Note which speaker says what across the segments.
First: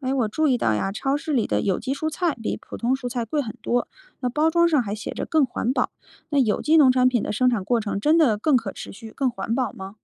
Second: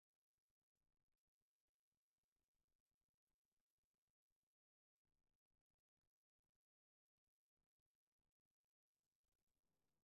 Speaker 1: 哎，我注意到呀，超市里的有机蔬菜比普通蔬菜贵很多，那包装上还写着更环保。那有机农产品的生产过程真的更可持续、更环保吗？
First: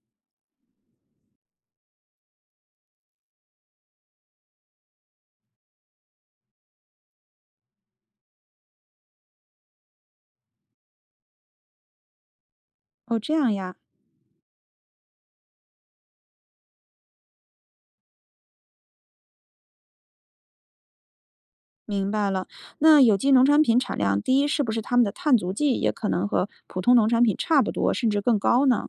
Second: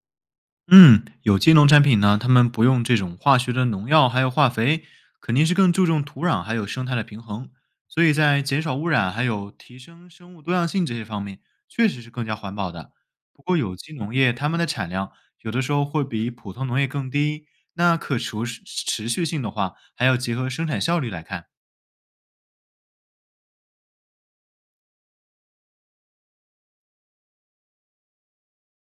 Speaker 2: 嗯，有机农产品呢，他们不用这种化学的农药还有化肥，肯定是更注重土壤还有生态的平衡，所以在减少污染还有提升生物多样性这些方面，确实是更加环保的。
Speaker 1: 哦，这
Speaker 2: 不
Speaker 1: 样
Speaker 2: 过
Speaker 1: 呀，
Speaker 2: 有机农业它们的产量有的时候会比普通农业更低，那持续性的话，还要结合生产效率来看。
Speaker 1: 明白了。那有机农产品产量低，是不是他们的碳足迹也可能和普通农产品差不多，甚至更高呢？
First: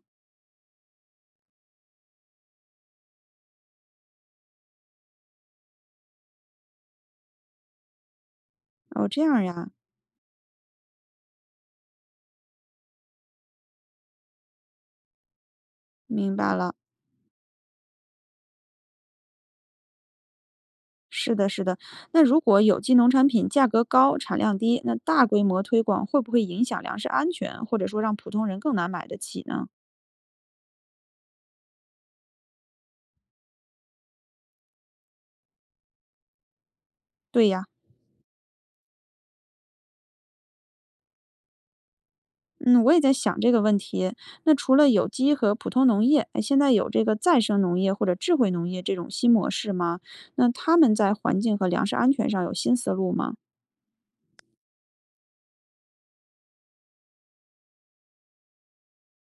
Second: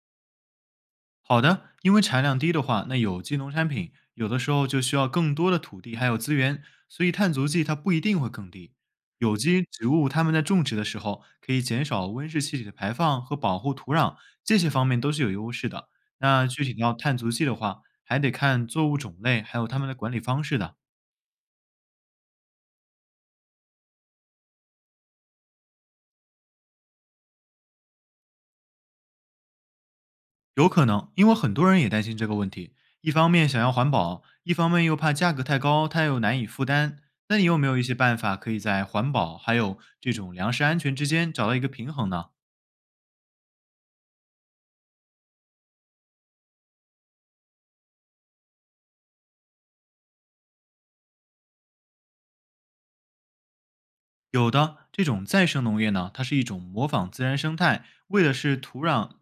Speaker 2: 好的，因为产量低的话，那有机农产品有的时候就需要更多的土地还有资源，所以碳足迹它不一定会更低。
Speaker 1: 哦，这
Speaker 2: 有
Speaker 1: 样
Speaker 2: 机
Speaker 1: 呀，
Speaker 2: 植物它们在种植的时候可以减少温室气体的排放和保护土壤，这些方面都是有优势的。
Speaker 1: 明
Speaker 2: 那
Speaker 1: 白
Speaker 2: 具
Speaker 1: 了。
Speaker 2: 体到碳足迹的话，还得看作物种类还有它们的管理方式的。
Speaker 1: 是的，是的。那如果有机农产品价格高、产量低，那大规模推广会不会影响粮食安全，或者说让普通人更难买得起呢？
Speaker 2: 有可能，因为很多人也担心这个问题，一方面想要环保，一方面又怕价格太高，他又难以负担。那你
Speaker 1: 对
Speaker 2: 有
Speaker 1: 呀。
Speaker 2: 没有一些办法可以在环保还有这种粮食安全之间找到一个平衡呢？
Speaker 1: 嗯，我也在想这个问题。那除了有机和普通农业，哎，现在有这个再生农业或者智慧农业这种新模式吗？那他们在环境和粮食安全上有新思路吗？
Speaker 2: 有的这种再生农业呢，它是一种模仿自然生态，为的是土壤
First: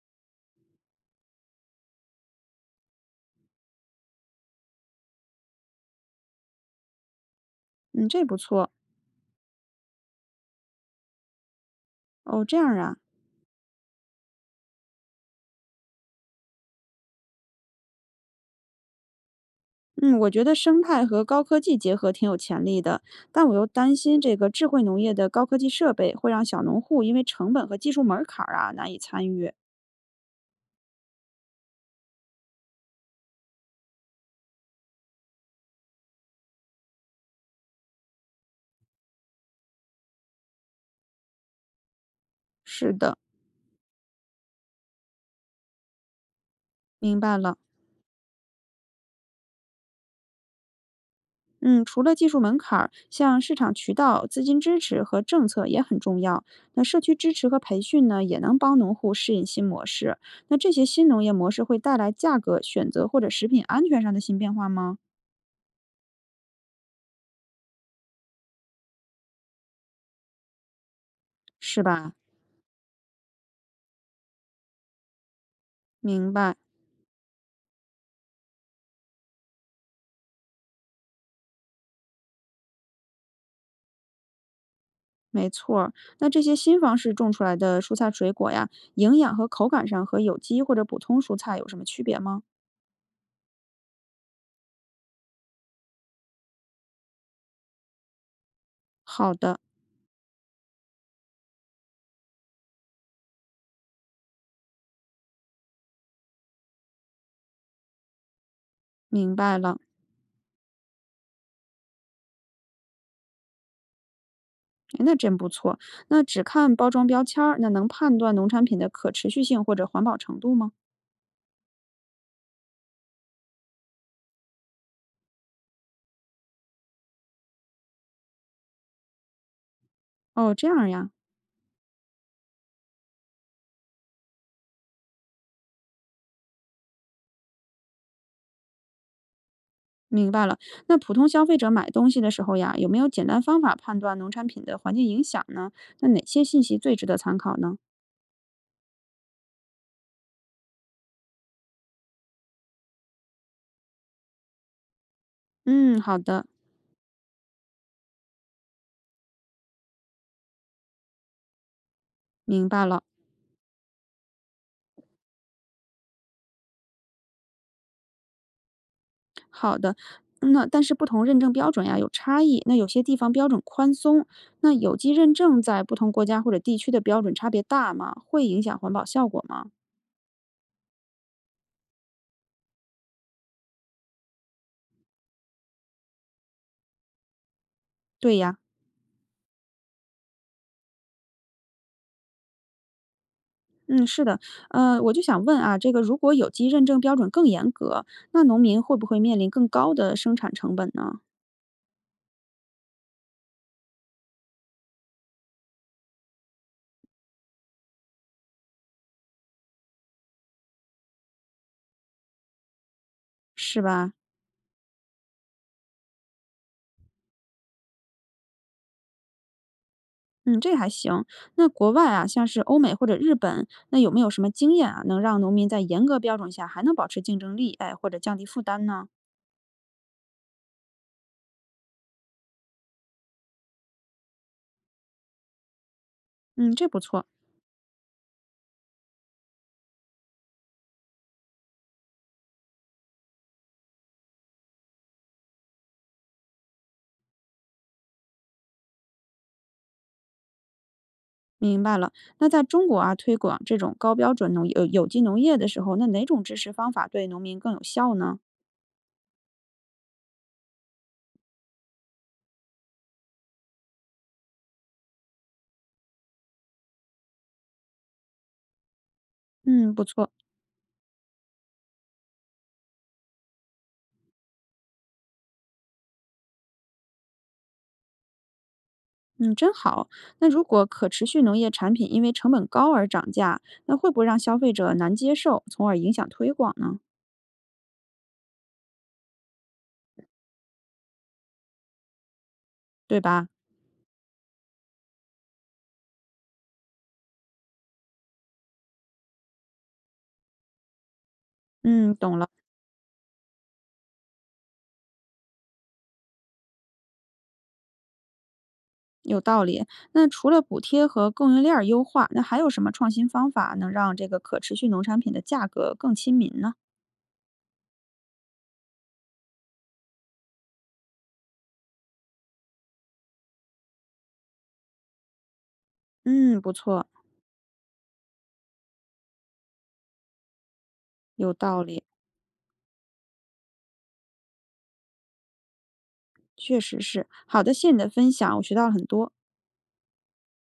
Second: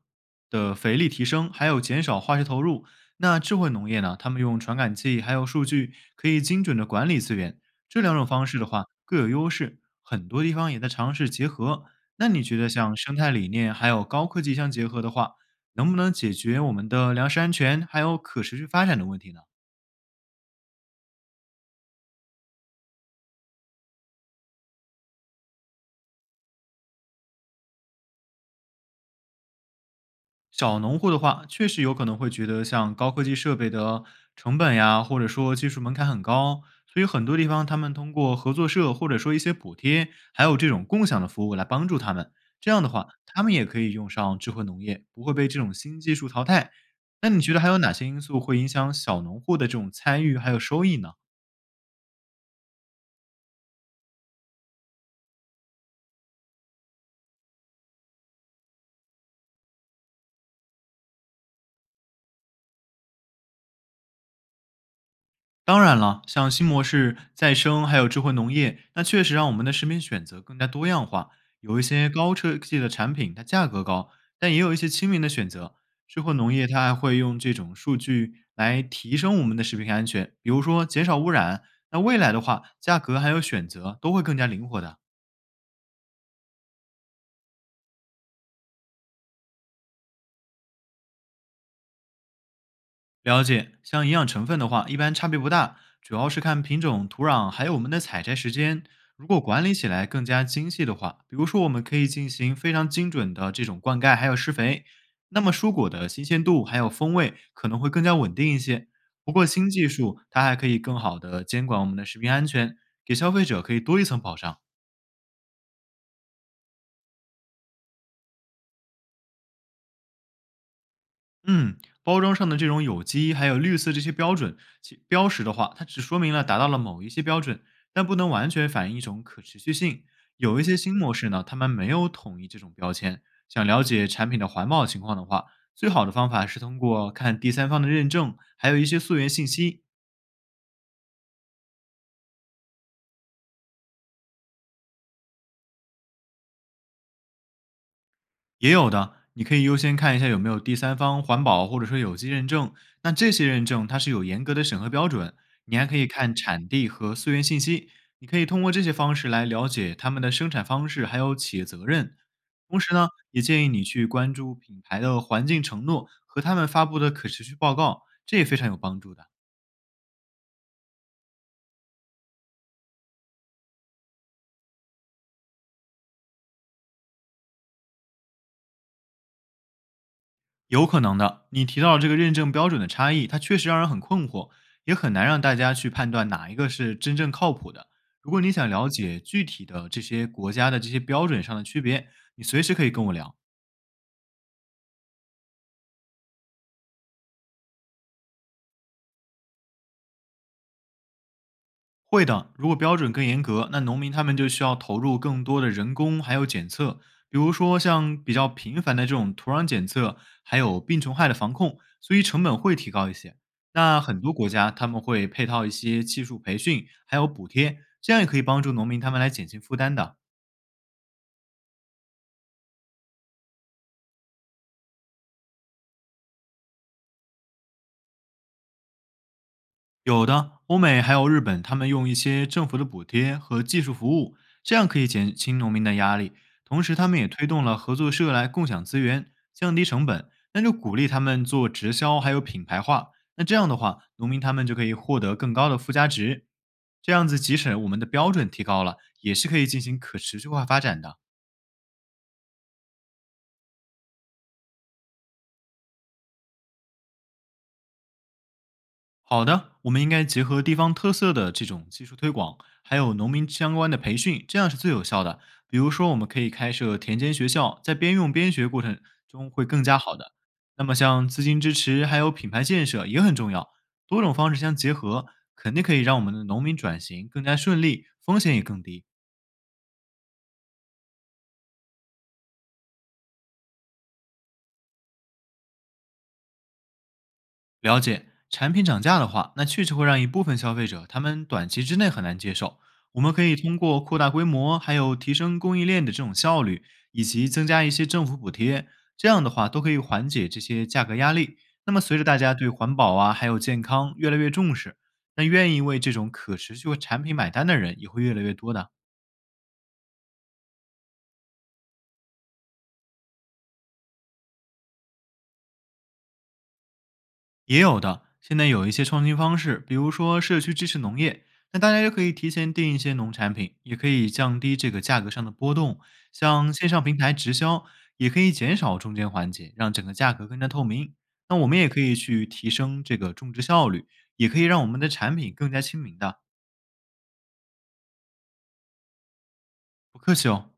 Speaker 2: 的肥力提升，还有减少化学投入。那智慧农业呢，他们用传感器还有数据，可以精准的管理资源。这
Speaker 1: 嗯，
Speaker 2: 两
Speaker 1: 这
Speaker 2: 种
Speaker 1: 不
Speaker 2: 方式的
Speaker 1: 错。
Speaker 2: 话各有优势，很多地方也在尝试结合。那你
Speaker 1: 哦，这
Speaker 2: 觉得
Speaker 1: 样啊。
Speaker 2: 像生态理念还有高科技相结合的话，能不能解决我们的粮食安全还有可持续发展的问题呢？
Speaker 1: 嗯，我觉得生态和高科技结合挺有潜力的，但我又担心这个智慧农业的高科技设备会让小农户因为成本和技术门槛儿啊难以参与。
Speaker 2: 小农户的话，确实有可能会觉得像高科技设备的成本呀，或者说技术门槛很高，所以很多地方他们通过合作社或者说一些补贴，还有这种共享的服务来帮助他们。这样的
Speaker 1: 是
Speaker 2: 话，
Speaker 1: 的，
Speaker 2: 他们也可以用上智慧农业，不会被这种新技术淘汰。
Speaker 1: 明
Speaker 2: 那
Speaker 1: 白
Speaker 2: 你觉
Speaker 1: 了。
Speaker 2: 得还有哪些因素会影响小农户的这种参与还有收益呢？
Speaker 1: 嗯，除了技术门槛儿，像市场渠道、资金支持和政策也很重要。那社区支持和培训呢，也能帮农户适应新模式。那这些新农业模式会带来价格选择或者食品安全上的新变化吗？
Speaker 2: 当然了，像新模式、再生还有智慧农业，那确实让我们的食品选择更加多样化。有
Speaker 1: 是
Speaker 2: 一些
Speaker 1: 吧？
Speaker 2: 高科技的产品，它价格高，但也有一些亲民的选择。智
Speaker 1: 明
Speaker 2: 慧农
Speaker 1: 白，
Speaker 2: 业它还会用这种数据来提升我们的食品安全，比如说减少污染。那未来的话，价格还有选择都会更加灵活的。
Speaker 1: 没错儿。那这些新方式种出来的蔬菜水果呀，营养和口感上和有机或者普通蔬菜有什么区别吗？
Speaker 2: 了解，像营养成分的话，一般差别不大，主要是看品种、土壤，还有我们的采摘时间。如
Speaker 1: 好
Speaker 2: 果
Speaker 1: 的，
Speaker 2: 管理起来更加精细的话，比如说我们可以进行非常精准的这种灌溉，还有施肥，那么蔬果的新鲜度还有风味可能会更加稳定一些。不
Speaker 1: 明
Speaker 2: 过
Speaker 1: 白
Speaker 2: 新
Speaker 1: 了。
Speaker 2: 技术它还可以更好的监管我们的食品安全，给消费者可以多一层保障。
Speaker 1: 诶那真不错。那只看包装标签儿，那能判断农产品的可持续性或者环保程度吗？
Speaker 2: 嗯，包装上的这种有机还有绿色这些标准其标识的话，它只说明了达到了某一些标准，但不能完全反映一种可持续性。
Speaker 1: 哦，
Speaker 2: 有一
Speaker 1: 这
Speaker 2: 些
Speaker 1: 样
Speaker 2: 新
Speaker 1: 呀，
Speaker 2: 模式呢，他们没有统一这种标签。想了解产品的环保情况的话，最好的方法是通过看第三方的认证，还有一些溯源信息，
Speaker 1: 明白了。那普通消费者买东西的时候呀，有没有简单方法判断农产品的环境影响呢？那哪些信息最值得参考呢？
Speaker 2: 也有的，你可以优先看一下有没有第三方环保或者说有机认证。那这些认证它是有严格的审核标准，你还可
Speaker 1: 嗯，
Speaker 2: 以
Speaker 1: 好
Speaker 2: 看
Speaker 1: 的，
Speaker 2: 产地和溯源信息。你可以通过这些方式来了解他们的生产方式，还有企业责任。
Speaker 1: 明
Speaker 2: 同
Speaker 1: 白
Speaker 2: 时
Speaker 1: 了。
Speaker 2: 呢，也建议你去关注品牌的环境承诺和他们发布的可持续报告，这也非常有帮助的。
Speaker 1: 好的，嗯那但是不同认证标准呀有差异，那有些地方标准宽松，那有机认证在不同国家或者地区的标准差别大吗？会影响环保效果吗？
Speaker 2: 有可能的，你提到这个认证标准的差异，它确实让人很困惑，也很难让大家去判断哪一个是真正靠谱的。如
Speaker 1: 对
Speaker 2: 果你
Speaker 1: 呀。
Speaker 2: 想了解具体的这些国家的这些标准上的区别，你随时可以跟我聊。
Speaker 1: 嗯，是的，我就想问啊，这个如果有机认证标准更严格，那农民会不会面临更高的生产成本呢？
Speaker 2: 会的，如果标准更严格，那农民他们就需要投入更多的人工还有检测，比如说像比较频繁的这种土壤检测，还有病虫害的防控，所以成本会提高一些。
Speaker 1: 是
Speaker 2: 那
Speaker 1: 吧？
Speaker 2: 很多国家他们会配套一些技术培训，还有补贴，这样也可以帮助农民他们来减轻负担的。
Speaker 1: 嗯，这还行。那国外啊，像是欧美或者日本，那有没有什么经验啊，能让农民在严格标准下还能保持竞争力，哎，或者降低负担呢？
Speaker 2: 有的，欧美还有日本，他们用一些政府的补贴和技术服务，这样可以减轻农民的压力。
Speaker 1: 嗯，
Speaker 2: 同
Speaker 1: 这
Speaker 2: 时，
Speaker 1: 不
Speaker 2: 他们
Speaker 1: 错，
Speaker 2: 也推动了合作社来共享资源，降低成本，那就鼓励他们做直销，还有品牌化。那这样的话，农民他们就可以获得更高的附加值。这样子，即使我们的标准提高了，也是可以进行可持续化发展的。
Speaker 1: 明白了。那在中国啊，推广这种高标准农有有机农业的时候，那哪种支持方法对农民更有效呢？
Speaker 2: 好的，我们应该结合地方特色的这种技术推广，还有农民相关的培训，这样是最有效的。比如说，我们可以开设田间学校，在边用边学过程中会更
Speaker 1: 嗯，
Speaker 2: 加
Speaker 1: 不
Speaker 2: 好
Speaker 1: 错。
Speaker 2: 的。那么，像资金支持还有品牌建设也很重要，多种方式相结合，肯定可以让我们的农民转型更加顺利，风险也更低。
Speaker 1: 嗯，真好。那如果可持续农业产品因为成本高而涨价，那会不会让消费者难接受，从而影响推广呢？
Speaker 2: 了解，产品涨价的话，那确实会让一部分消费者他们短期之内很难接受。
Speaker 1: 对
Speaker 2: 我们可
Speaker 1: 吧？
Speaker 2: 以通过扩大规模，还有提升供应链的这种效率，以及增加一些政府补贴，这样的话都可以缓解这些价格压力。那么
Speaker 1: 嗯，
Speaker 2: 随着大
Speaker 1: 懂了，
Speaker 2: 家对环保啊，还有健康越来越重视，那愿意为这种可持续产品买单的人也会越来越多的。
Speaker 1: 有道理。那除了补贴和供应链儿优化，那还有什么创新方法能让这个可持续农产品的价格更亲民呢？
Speaker 2: 也有的，现在有一些创新方式，比如说社区支持农业，那大家就可以提前订一些农产品，也可以降低这个价格上的波动。
Speaker 1: 嗯，不
Speaker 2: 像线上
Speaker 1: 错，
Speaker 2: 平台直销，也可以减少中间环节，让整个价格更加透明。
Speaker 1: 有
Speaker 2: 那我们
Speaker 1: 道
Speaker 2: 也可
Speaker 1: 理，
Speaker 2: 以去提升这个种植效率，也可以让我们的产品更加亲民的。
Speaker 1: 确实是。好的，谢谢你的分享，我学到了很多。
Speaker 2: 不客气哦。